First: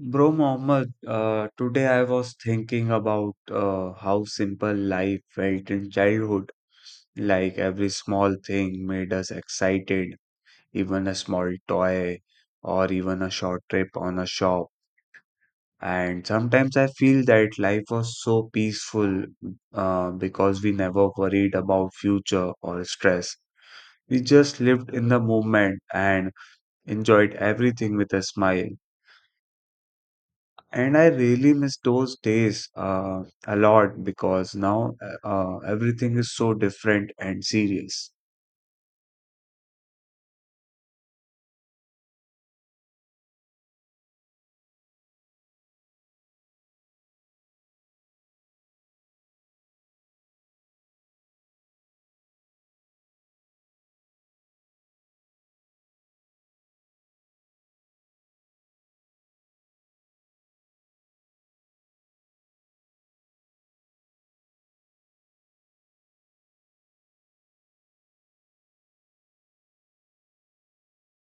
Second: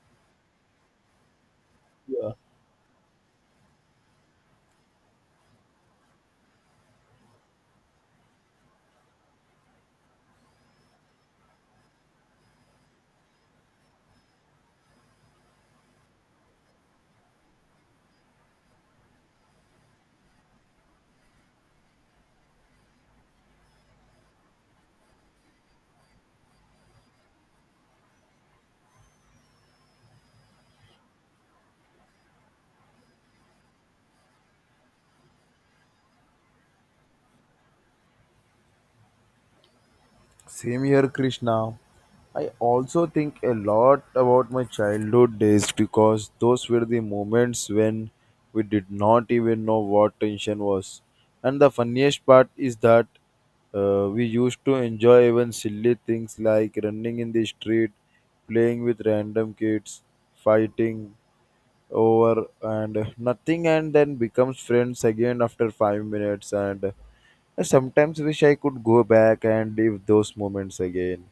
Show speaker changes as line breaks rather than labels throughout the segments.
Bro Mohammed, today I
Yeah.
was thinking about how simple life felt in childhood. Like every small thing made us excited, even a small toy or even a short trip on a shop. And sometimes I feel that life was so peaceful because we never worried about future or stress. We just lived in the moment and enjoyed everything with a smile. And I really miss those days a lot because now everything is so different and serious.
Same here, Krishna. I also think a lot about my childhood days, because those were the moments when we did not even know what tension was. And the funniest part is that we used to enjoy even silly things like running in the street, playing with random kids, fighting over and nothing, and then becomes friends again after 5 minutes. And I sometimes wish I could go back and live those moments again.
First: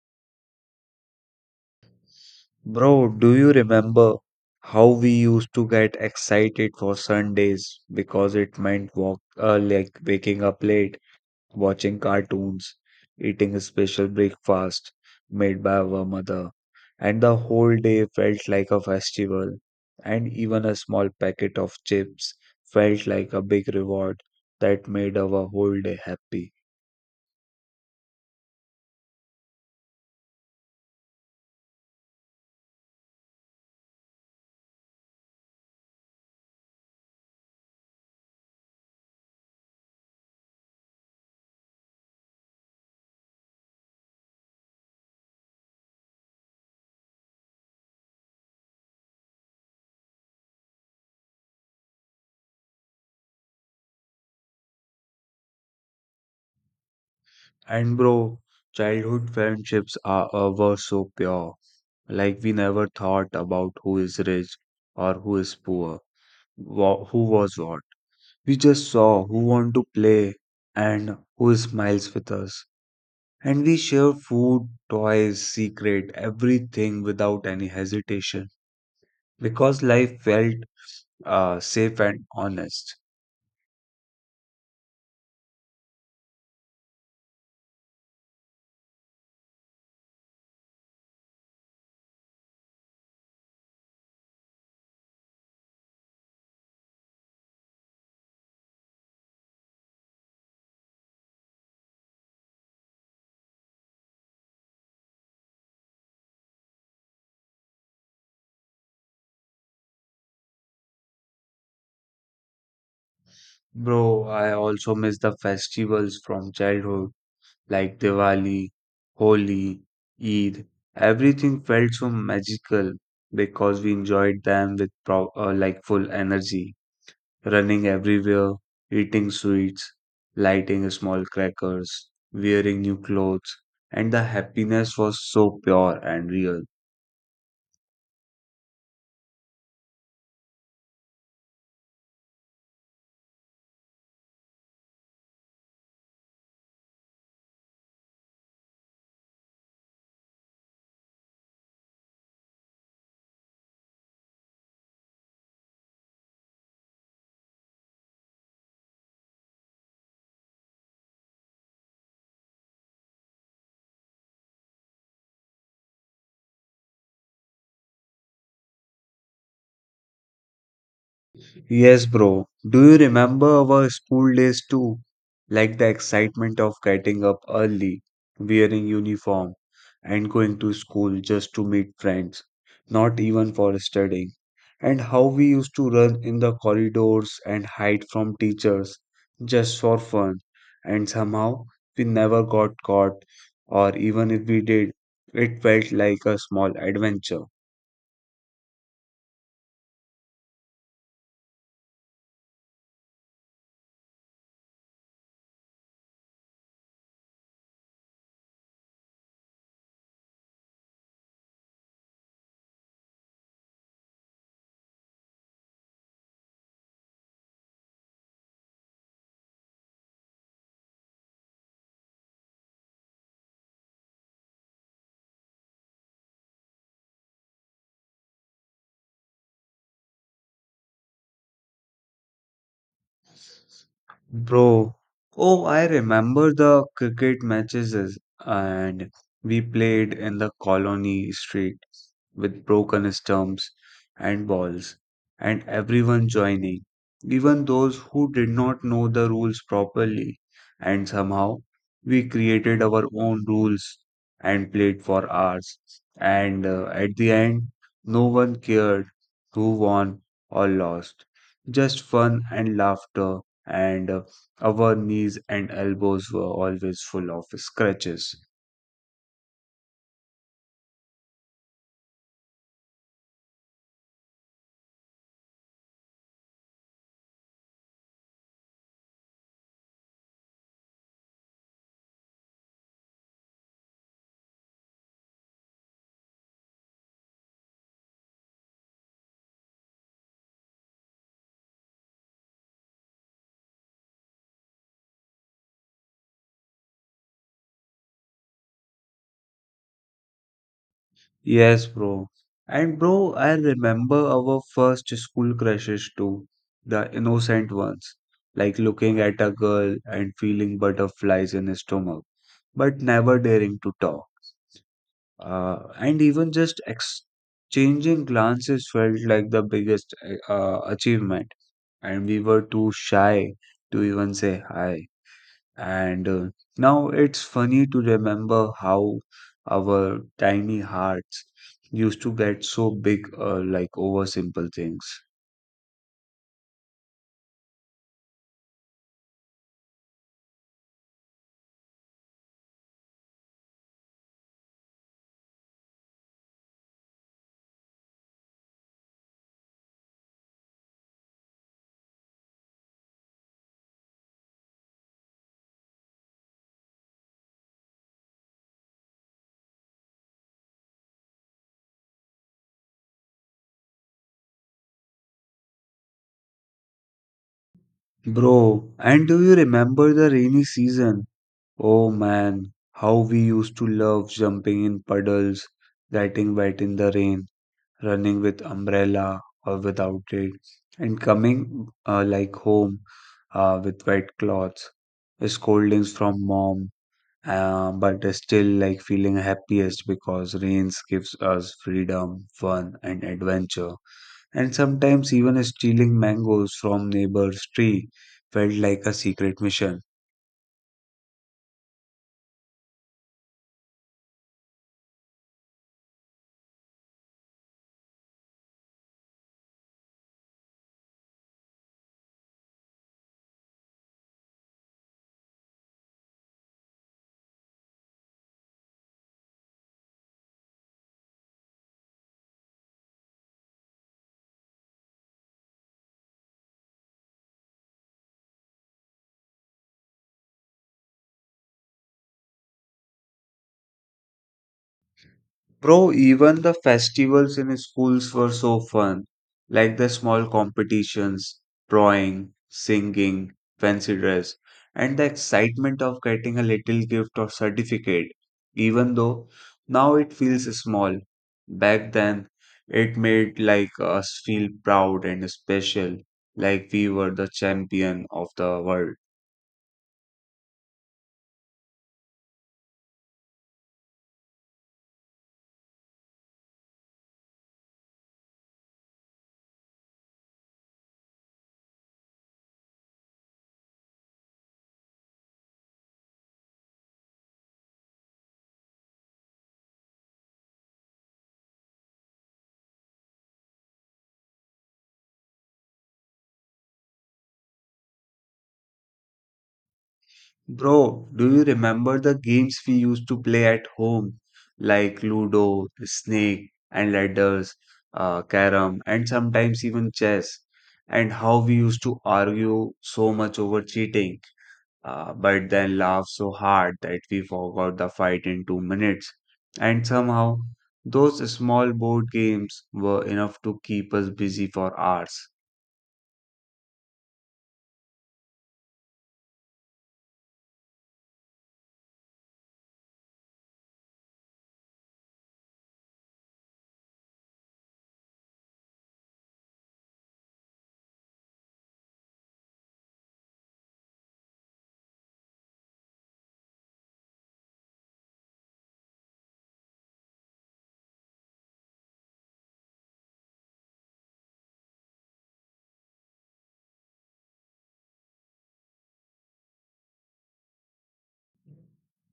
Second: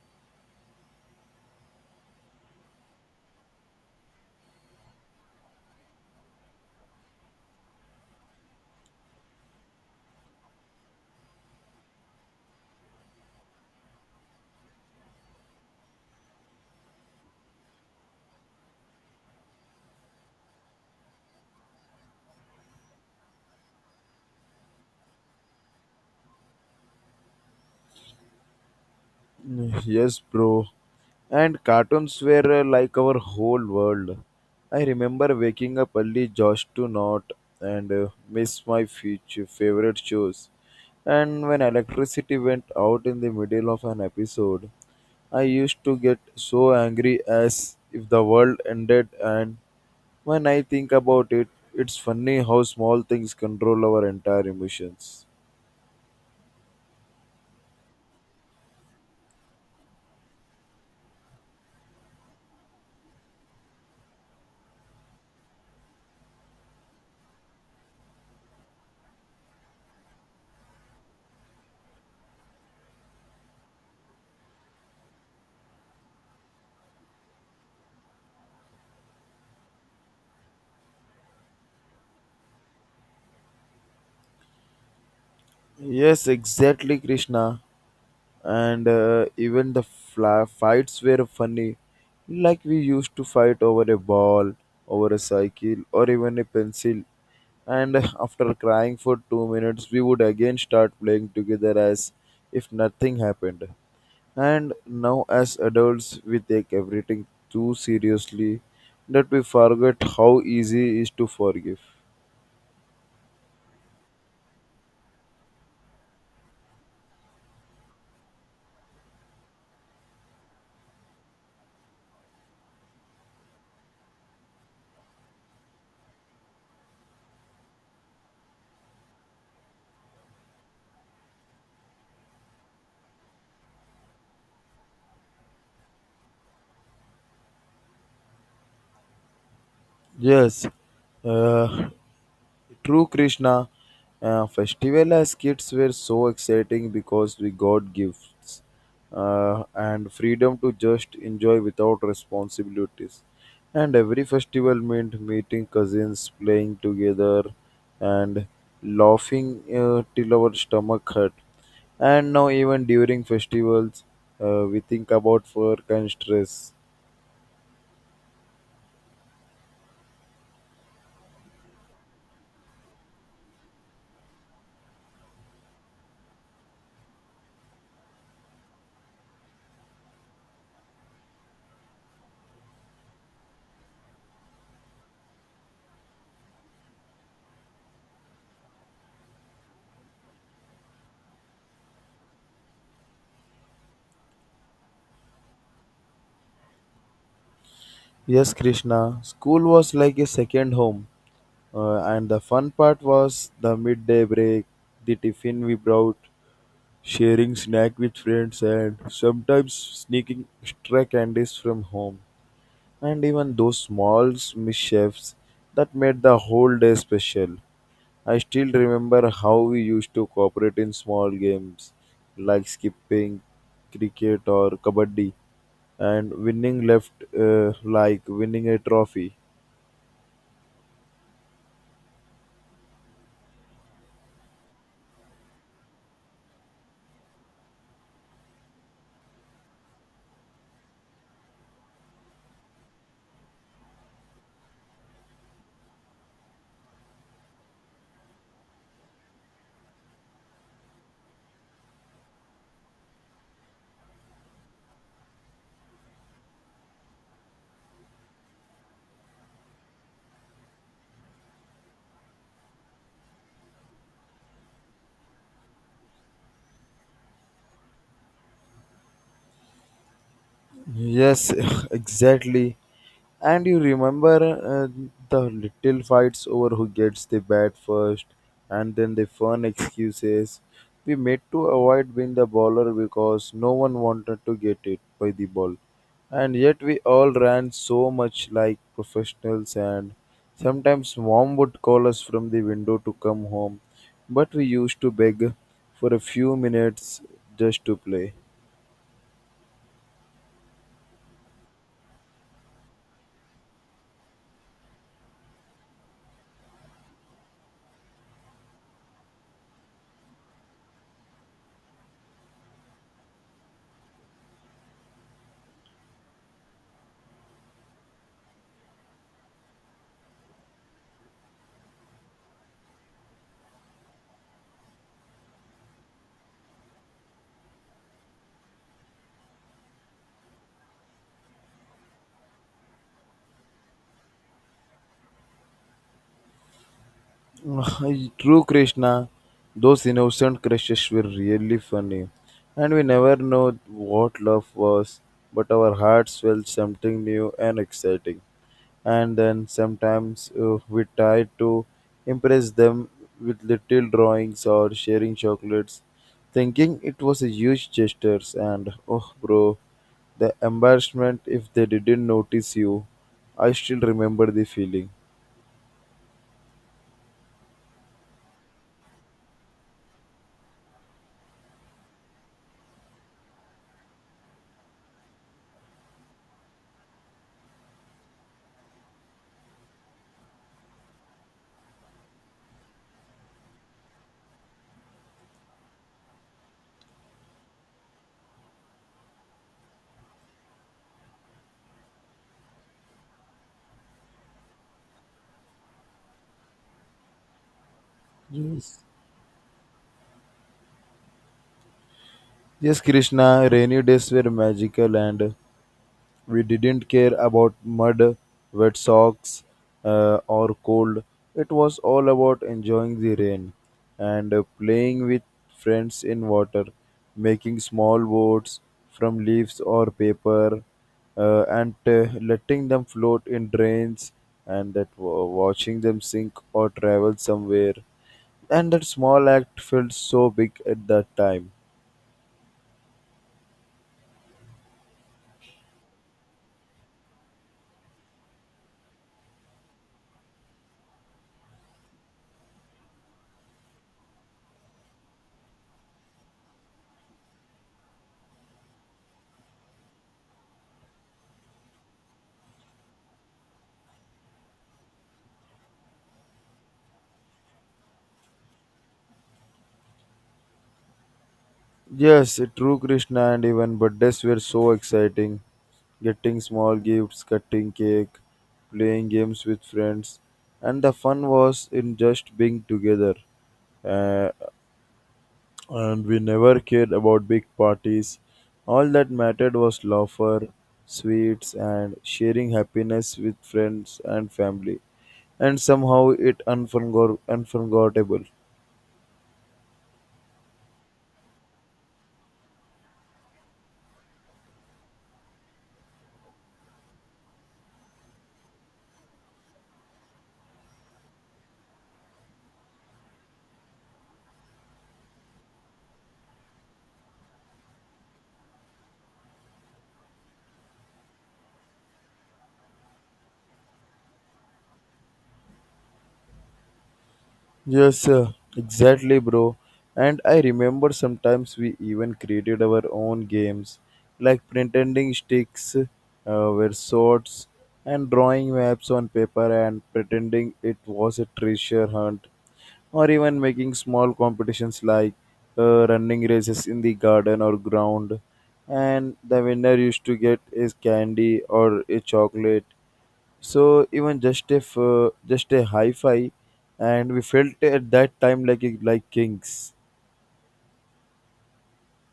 Bro, do you remember how we used to get excited for Sundays because it meant walk like waking up late, watching cartoons, eating a special breakfast made by our mother, and the whole day felt like a festival, and even a small packet of chips felt like a big reward that made our whole day happy.
Yes, bro, and cartoons were like our whole world. I remember waking up early just to not and miss my future favorite shows, and when electricity went out in the middle of an episode, I used to get so angry, as if the world ended. And when I think about it, it's funny how small things control our entire emotions.
And bro, childhood friendships are were so pure. Like we never thought about who is rich or who is poor, who was what. We just saw who want to play and who smiles with us. And we share food, toys, secret, everything without any hesitation because life felt safe and honest.
Yes, exactly, Krishna. And even the fights were funny. Like we used to fight over a ball, over a cycle, or even a pencil, and after crying for 2 minutes we would again start playing together as if nothing happened. And now as adults we take everything too seriously, that we forget how easy it is to forgive.
Bro, I also miss the festivals from childhood like Diwali, Holi, Eid. Everything felt so magical because we enjoyed them with pro like full energy. Running everywhere, eating sweets, lighting small crackers, wearing new clothes, and the happiness was so pure and real.
Yes, uh, true Krishna, festival as kids were so exciting because we got gifts, and freedom to just enjoy without responsibilities. And every festival meant meeting cousins, playing together, and laughing till our stomach hurt. And now, even during festivals, we think about work and stress.
Yes, bro. Do you remember our school days too? Like the excitement of getting up early, wearing uniform, and going to school just to meet friends, not even for studying. And how we used to run in the corridors and hide from teachers just for fun. And somehow we never got caught, or even if we did, it felt like a small adventure.
Yes, Krishna, school was like a second home. And the fun part was the midday break, the tiffin we brought, sharing snack with friends, and sometimes sneaking extra candies from home. And even those small mischiefs that made the whole day special. I still remember how we used to cooperate in small games like skipping, cricket, or kabaddi, and winning left like winning a trophy.
Bro, oh, I remember the cricket and we played in the colony street with broken stumps and balls and everyone joining, even those who did not know the rules properly. And somehow we created our own rules and played for hours. And at the end, no one cared who won or lost, just fun and laughter, and our knees and elbows were always full of scratches.
Yes, exactly. And you remember the little fights over who gets the bat first, and then the fun excuses we made to avoid being the bowler, because no one wanted to get it by the ball. And yet we all ran so much like professionals, and sometimes mom would call us from the window to come home, but we used to beg for a few minutes just to play.
Yes, bro. And bro, I remember our first school crushes too, the innocent ones, like looking at a girl and feeling butterflies in his stomach, but never daring to talk. And even just exchanging glances felt like the biggest achievement. And we were too shy to even say hi. And now it's funny to remember how our tiny hearts used to get so big, like over simple things.
True Krishna, those innocent crushes were really funny. And we never know what love was, but our hearts felt something new and exciting. And then sometimes we tried to impress them with little drawings or sharing chocolates, thinking it was a huge gesture. And oh, bro, the embarrassment if they didn't notice you. I still remember the feeling.
Bro, and do you remember the rainy season? Oh man, how we used to love jumping in puddles, getting wet in the rain, running with umbrella or without it, and coming like home with wet cloths, scoldings from mom, but still like feeling happiest because rains gives us freedom, fun, and adventure. And sometimes even stealing mangoes from neighbor's tree felt
Yes.
like a secret mission.
Yes, Krishna, rainy days were magical, and we didn't care about mud, wet socks, or cold. It was all about enjoying the rain and playing with friends in water, making small boats from leaves or paper, and letting them float in drains, and watching them sink or travel somewhere. And that small act felt so big at that time.
Bro, even the festivals in schools were so fun, like the small competitions, drawing, singing, fancy dress, and the excitement of getting a little gift or certificate, even though now it feels small. Back then, it made like us feel proud and special, like we were the champion of the world.
Yes, true Krishna, and even birthdays were so exciting. Getting small gifts, cutting cake, playing games with friends, and the fun was in just being together. Uh, and we never cared about big parties. All that mattered was laughter, sweets, and sharing happiness with friends and family. And somehow it unforgettable.
Bro, do you remember the games we used to play at home, like Ludo, Snake, and Ladders, Carrom, and sometimes even chess, and how we used to argue so much over cheating, but then laugh so hard that we forgot the fight in 2 minutes. And somehow, those small board games were enough to keep us busy for hours.
Yes, exactly, bro. And I remember sometimes we even created our own games, like pretending sticks were swords, and drawing maps on paper and pretending it was a treasure hunt, or even making small competitions like running races in the garden or ground. And the winner used to get a candy or a chocolate. So even just if just a hi-fi, and we felt at that time like kings.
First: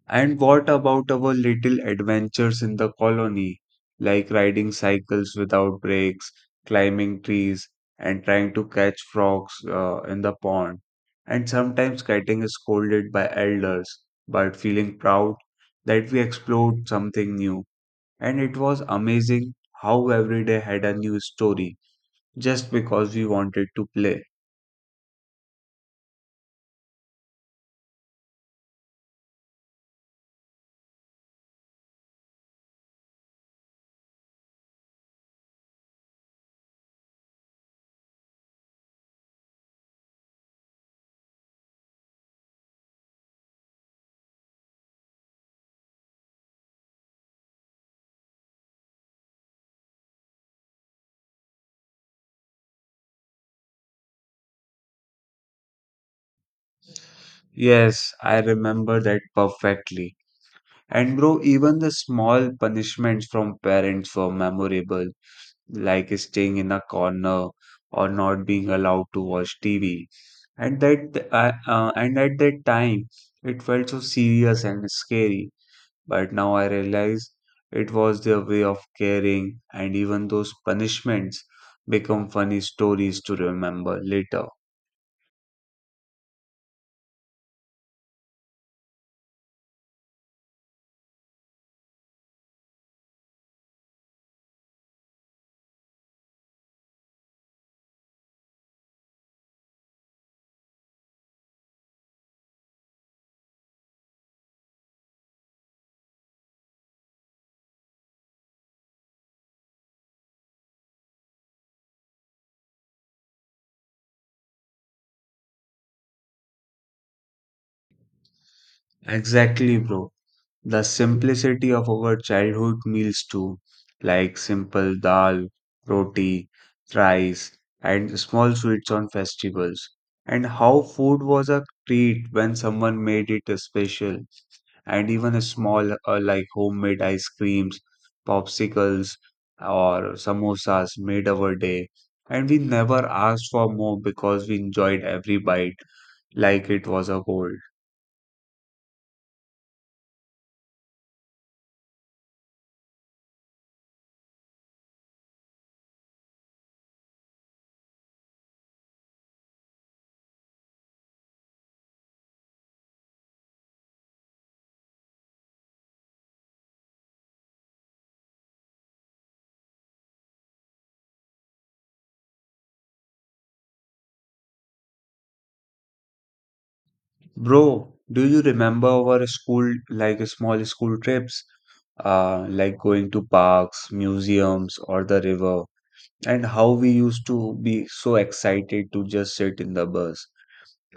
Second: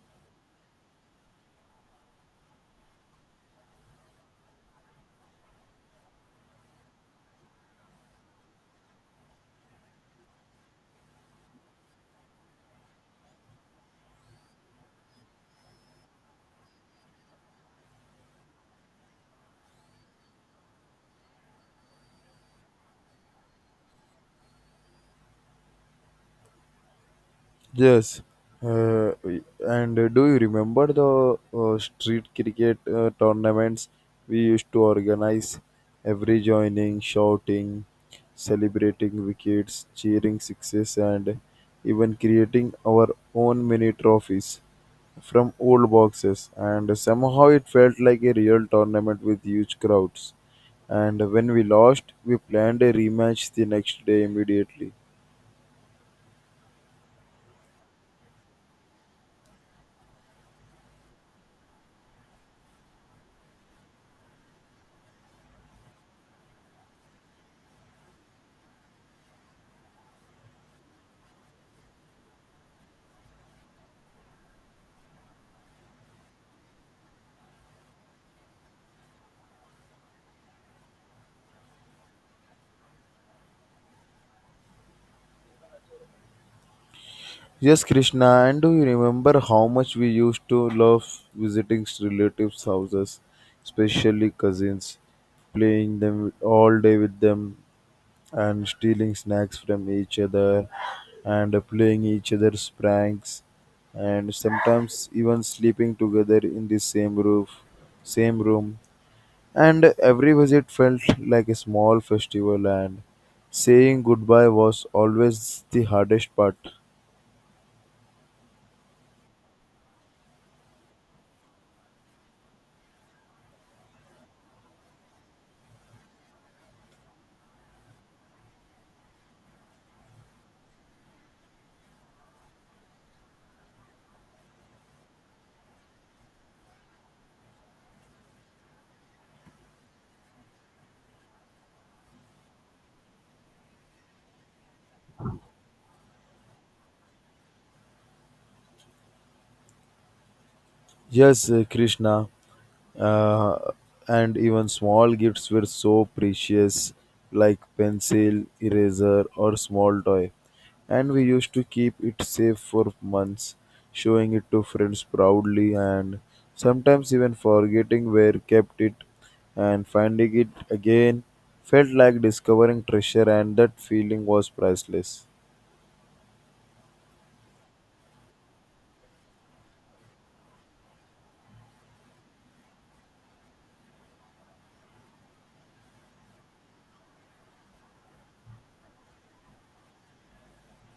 And what about our little adventures in the colony, like riding cycles without brakes, climbing trees, and trying to catch frogs in the pond, and sometimes getting scolded by elders, but feeling proud that we explored something new. And it was amazing how every day had a new story just because we wanted to play.
Yes. Uh, and Do you remember the street cricket tournaments we used to organize? Every joining, shouting, celebrating wickets, cheering sixes, and even creating our own mini trophies from old boxes, and somehow it felt like a real tournament with huge crowds. And when we lost, we planned a rematch the next day immediately.
Yes, I remember that perfectly. And bro, even the small punishments from parents were memorable, like staying in a corner or not being allowed to watch TV. And at that time, it felt so serious and scary. But now I realize it was their way of caring, and even those punishments become funny stories to remember later.
Yes, Krishna, and do you remember how much we used to love visiting relatives' houses, especially cousins, playing them all day with them, and stealing snacks from each other, and playing each other's pranks, and sometimes even sleeping together in the same roof, same room. And every visit felt like a small festival, and saying goodbye was always the hardest part.
Exactly, bro. The simplicity of our childhood meals too, like simple dal, roti, rice, and small sweets on festivals, and how food was a treat when someone made it special, and even a small like homemade ice creams, popsicles, or samosas made our day, and we never asked for more because we enjoyed every bite like it was a gold.
Yes, Krishna, uh, and even small gifts were so precious, like pencil, eraser, or small toy, and we used to keep it safe for months, showing it to friends proudly, and sometimes even forgetting where kept it, and finding it again felt like discovering treasure, and that feeling was priceless.
Bro, do you remember our school, like small school trips, like going to parks, museums, or the river, and how we used to be so excited to just sit in the bus,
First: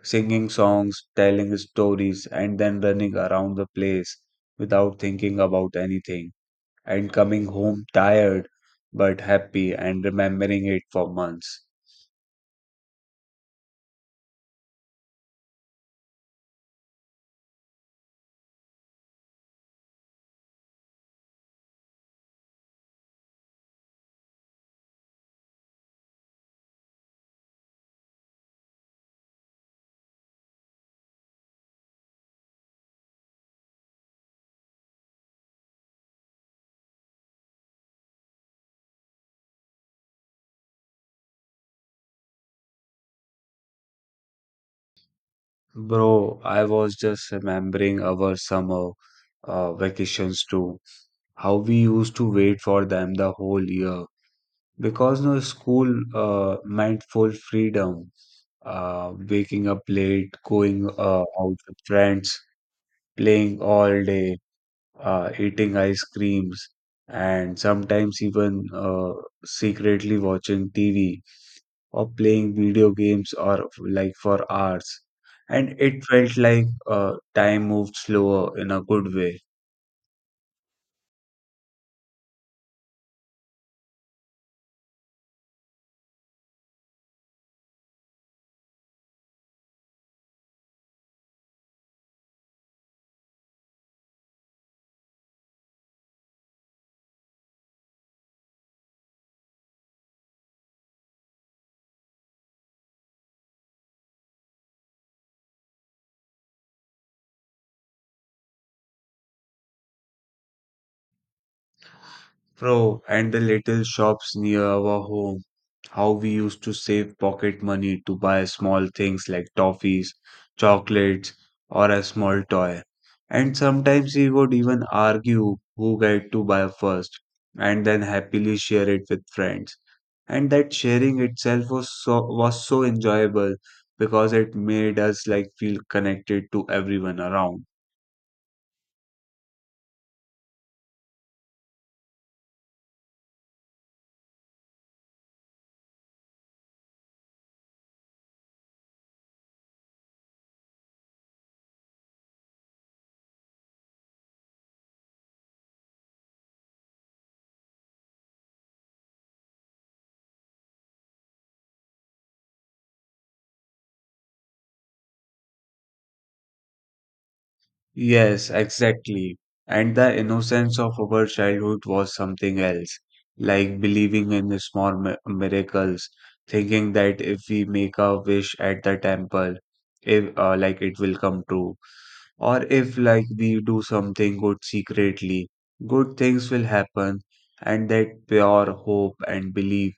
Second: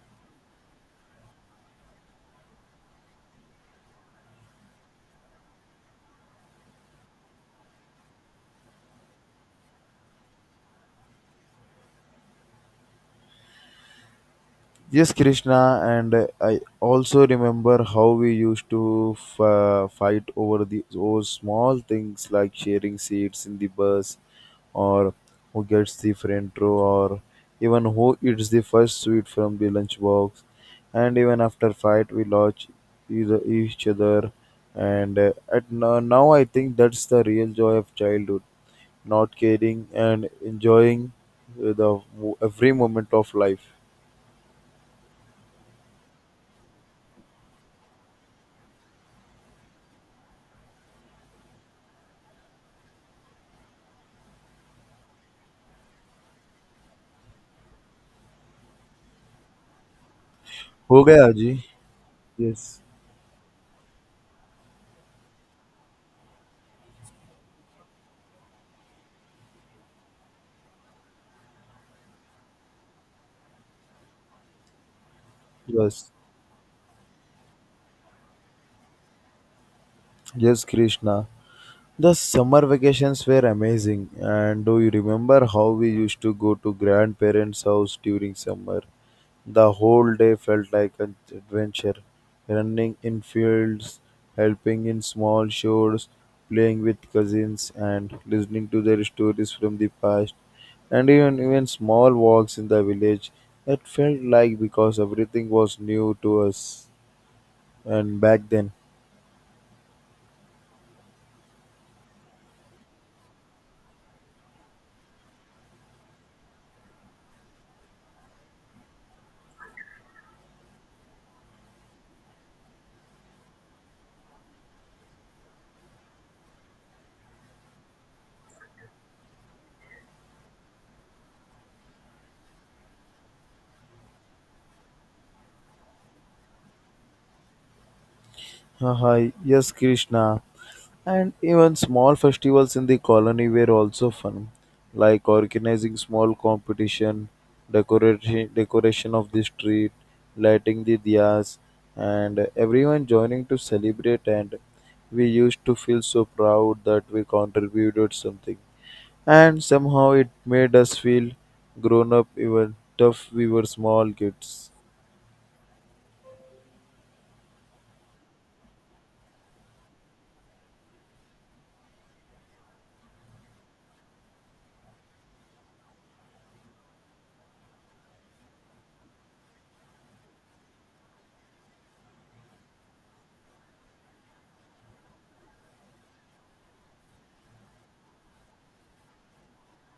singing songs, telling stories, and then running around the place without thinking about anything, and coming home tired but happy and remembering it for months.
Yes, Krishna, and I also remember how we used to fight over small things like sharing seats in the bus, or who gets the front row, or even who eats the first sweet from the lunchbox. And even after fight, we lodge either each other. And at no- now, I think that's the real joy of childhood, not caring and enjoying every moment of life.
Bro, I was just remembering our summer vacations too. How we used to wait for them the whole year because no school meant full freedom. Waking up late, going
हो
uh,
गया जी.
out with friends,
Yes,
playing all day, eating ice creams, and sometimes even secretly watching TV or playing video games or like for hours. And it
yes,
felt like time moved slower in a good way.
yes, Krishna. The summer vacations were amazing. And do you remember how we used to go to grandparents' house during summer? The whole day felt like an adventure. Running in fields, helping in small chores, playing with cousins, and listening to their stories from the past, and even small walks in the village. It felt like, because everything was new to us and back then.
Bro, and the little shops near our home, how we used to save pocket money to buy small things like toffees, chocolates, or a small toy. And sometimes we would even argue who got to buy first and then happily share it with friends. And that sharing itself was so enjoyable because it made us like feel connected to everyone around.
Hi, yes, Krishna. And even small festivals in the colony were also fun, like organizing small competition, decoration of the street, lighting the diyas, and everyone joining to celebrate. And we used to feel so proud that we contributed something, and somehow it made us feel grown up, even tough we were small kids.
Yes, exactly. And the innocence of our childhood was something else, like believing in the miracles, thinking that if we make a wish at the temple, if like it will come true. Or if, like, we do something good secretly, good things will happen, and that pure hope and belief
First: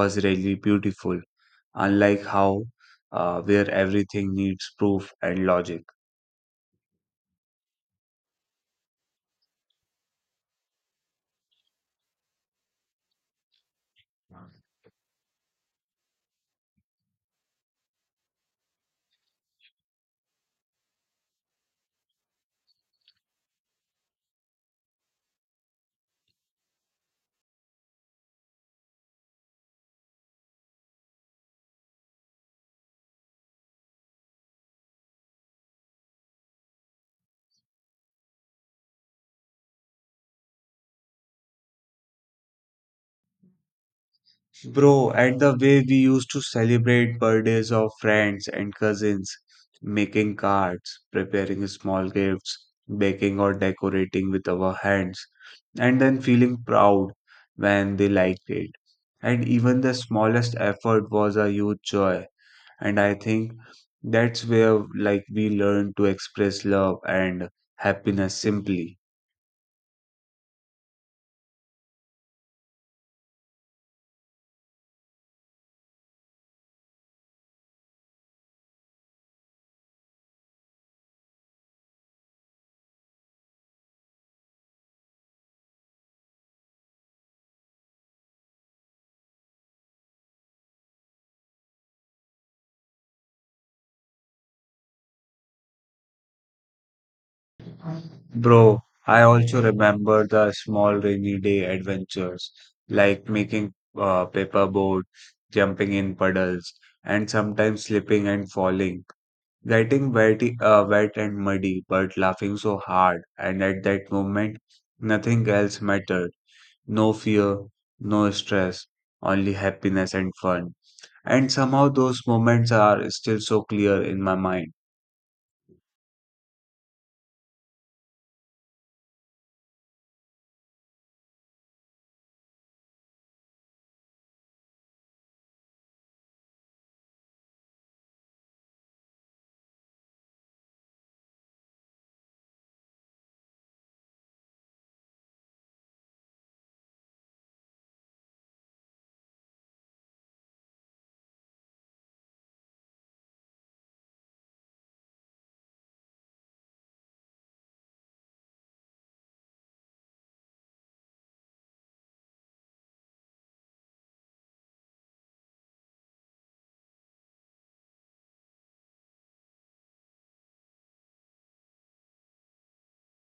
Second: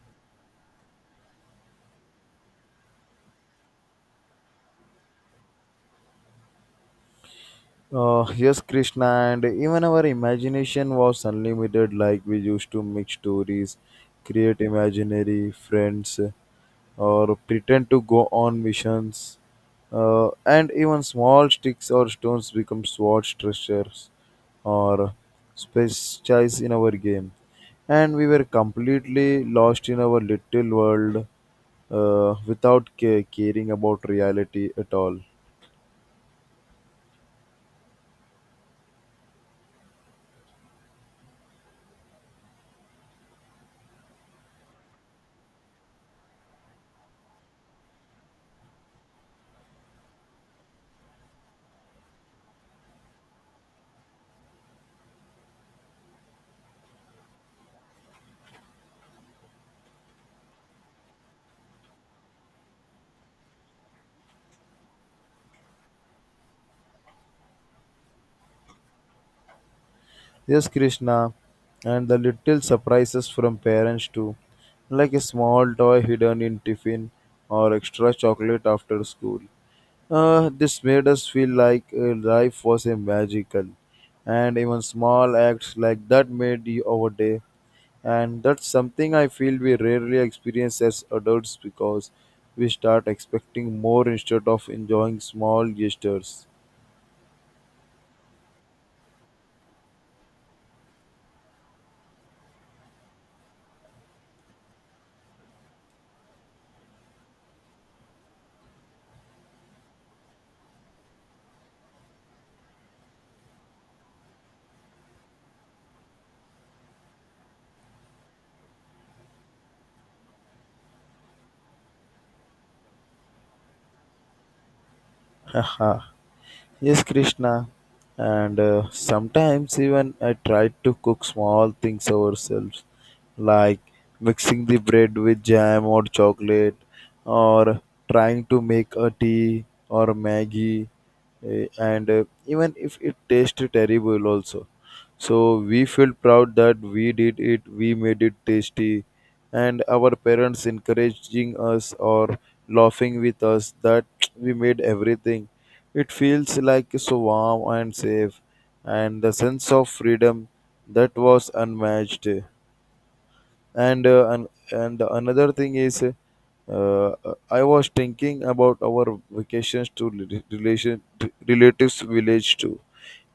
was really beautiful, unlike how, where everything needs proof and logic.
Yes, Krishna, and even our imagination was unlimited. Like we used to make stories, create imaginary friends, or pretend to go on missions. And even small sticks or stones become swords, treasures, or specialize in our game. And we were completely lost in our little world, without caring about reality at all.
Bro, and the way we used to celebrate birthdays of friends and cousins, making cards, preparing small gifts, baking or decorating with our hands, and then feeling proud when they liked it. And even the smallest effort was a huge joy. And I think that's where like we learn to express love and happiness simply.
Yes, Krishna, and the little surprises from parents too, like a small toy hidden in tiffin or extra chocolate after school. This made us feel like life was a magical, and even small acts like that made our day. And that's something I feel we rarely experience as adults, because we start expecting more instead of enjoying small gestures.
Bro, I also remember the small rainy day adventures, like making paperboard, jumping in puddles, and sometimes slipping and falling, getting wet and muddy, but laughing so hard. And at that moment, nothing else mattered. No fear, no stress, only happiness and fun. And somehow those moments are still so clear in my mind.
Yes, Krishna. And sometimes even I try to cook small things ourselves, like mixing the bread with jam or chocolate, or trying to make a tea or Maggi. Eh, and even if it tastes terrible, also. So we feel proud that we did it, we made it tasty, and our parents encouraging us or laughing with us that we made everything. It feels like so warm and safe, and the sense of freedom that was unmatched. And and another thing is, I was thinking about our vacations to rel- relation relatives village too,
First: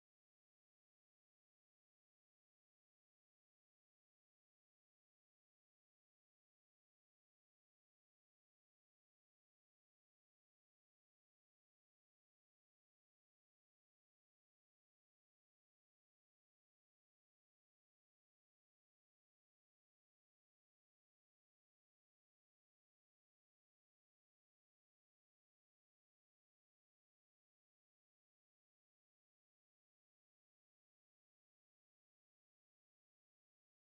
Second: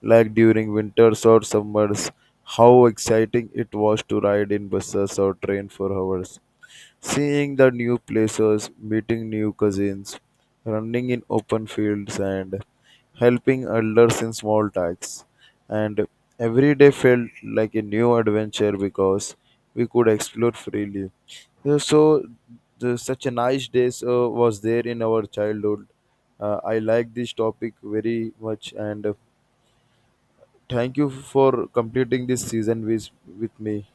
like during winters or summers. How exciting it was to ride in buses or train for hours, seeing the new places, meeting new cousins, running in open fields, and helping elders in small tasks. And every day felt like a new adventure, because we could explore freely. So, such a nice days was there in our childhood. I like this topic very much, and thank you for completing this season with me.